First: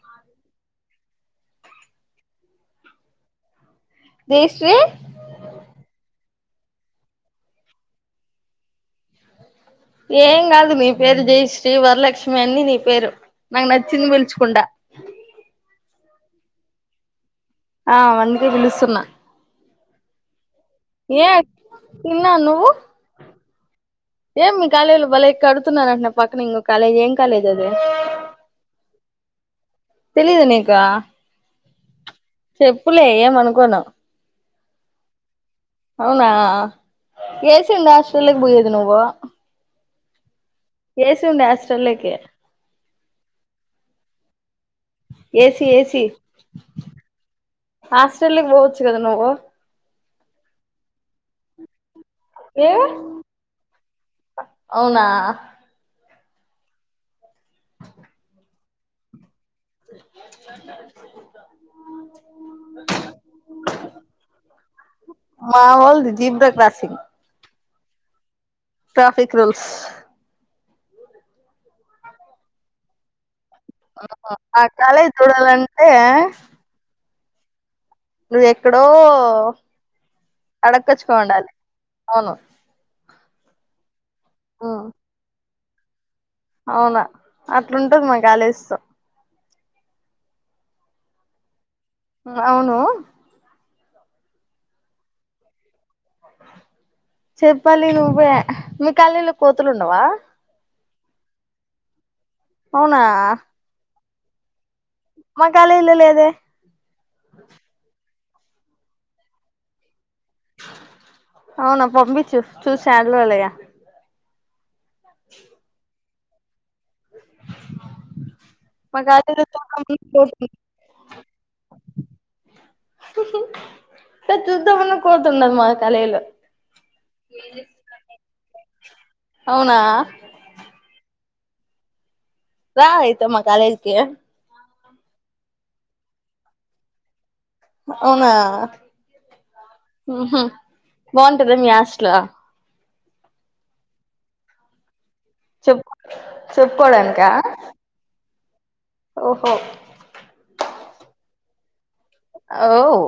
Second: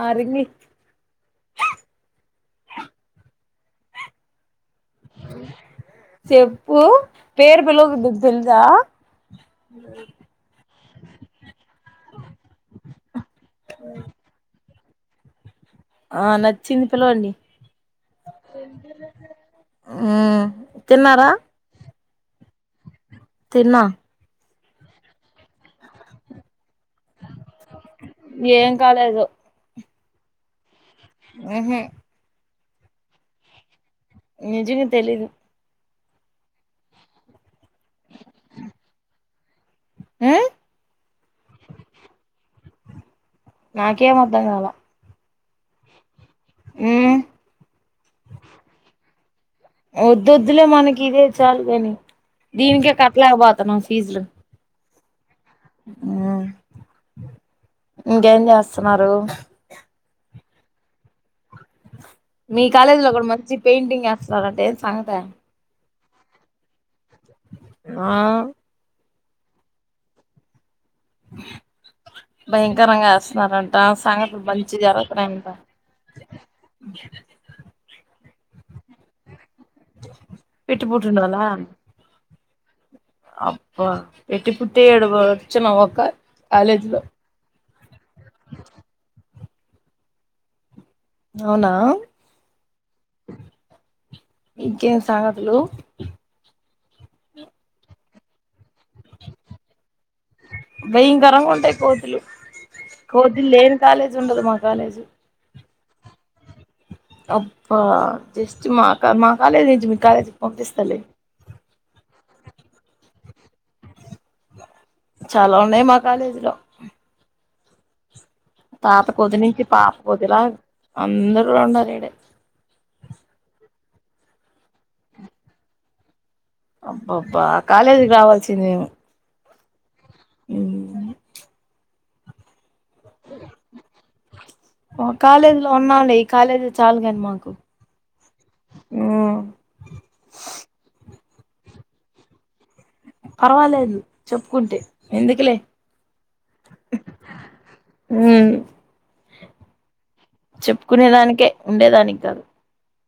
ఆ రింగ్ ఇయ్యి దేశ్ చీ చెప్పు పేరు బలగు [unintelligible] మీ ప్రెండ్ ఆ ఏం కాదు నీ పేరు జయశ్రీ వరలక్ష్మి అన్ని నీ పేరు నాకు నచ్చింది పిలుచుకుండా ఆ నచ్చింది పిలవండి ఆ అందుకే పిలుస్తున్నా ఆ ఏ తిన్నారా తిన్నా నువ్వు తిన్నా ఏం మీ కాలేజ్ లో బలే ఎ కడుతున్నారు అంటా నే పక్కన ఇం [unintelligible] కాలేజ్ ఏమ్ కాలేజ్ అది ఏం కాలేదు తెలీద నీకు ఉహు చెప్పులే ఏమానుకొను నిజంగా తెలీదు అవునా ఏసి ఉండె హాస్టల్లోకి పోయెది నువ్వు మ్మ్ ఏసి ఉండే హాస్టల్లో కి నాకేం అర్ధం కాల ఏసి ఏసి మ్మ్ ఆస్ట్రేలికి పోవచ్చు కదా నువ్వు వద్దొద్దులే మనకి ఇదే చాలు గని ఏ దీనికే కట్టలేకపోతున్నాం ఫీజులు అవునా ఇంకేం చేస్తున్నారు [inaudible] మీ కాలేజ్ లో కూడా మంచి పెయింటింగ్ ఏస్తన్నారంట ఏందీ సంగతీ మా వాళ్ళది జీబ్రా క్రాసింగ్ ఆ ట్రాఫిక్ రూల్స్ భయంకరంగాస్ స్తన్నారంట సంగతులు ఆ మంచి కాలేజ్ జరుగుతన్నాయంట [inaudible] చూడాలంటే నువ్వు ఎక్కడో పెట్టి పుట్టినోళ్ళా అడక్కచ్చుకోండాలి అవును అబ్బా పెట్టిపుట్టి ఉమ్ ఎడవ చ్చమవక అవునా అ అట్లుంటది మా కాలేజ్ తో అవునా అవును ఇంకేం సంగతులు చెప్పాలి నువ్ వ్వే మీ కాలేజ్ లో కోతులు ఉండవా భయంకరంగా ఉంటాయి కోతులు అవునా కోతులు లేని కాలేజ్ జ్ ఉండదు మా కాలేజ్ కాలేజ్ లో లేదే అబ్బా జస్ట్ మా మా కాలేజ్ నుంచి మీ కాలేజీకి పంపిస్తలే అవునా పంపించు చూసి చాలరోజులయా చాలా ఉన్నాయి మాకు కాలేజ్ లో మా తాత పొద్ది కాలేజీలో నుంచి పాప చూద్దామన్న కొదిలా కోతుంది అందరూ ఉండాల ఇడే చూద్దామన్నా కోతుండదు మా కలేజ్ లో అబ్బా అబ్బా కాలేజీకి రావాల్సిందివు అవునా మ్ రా అయితే మా కాలేజీకి కాలేజీ లో ఉన్నాలే ఈ కాలేజీ చాలు కానీ మాకు అవునా ఉమ్ మ్ హు బాగుంటద మీ ఆస్ట్లో పర్వాలేదు చెప్పుకుంటే ఎందుకులే చెప్ చెప్పుకోడానికా ఓహో చెప్పుకునే దానికే ఉండేదాని అఓ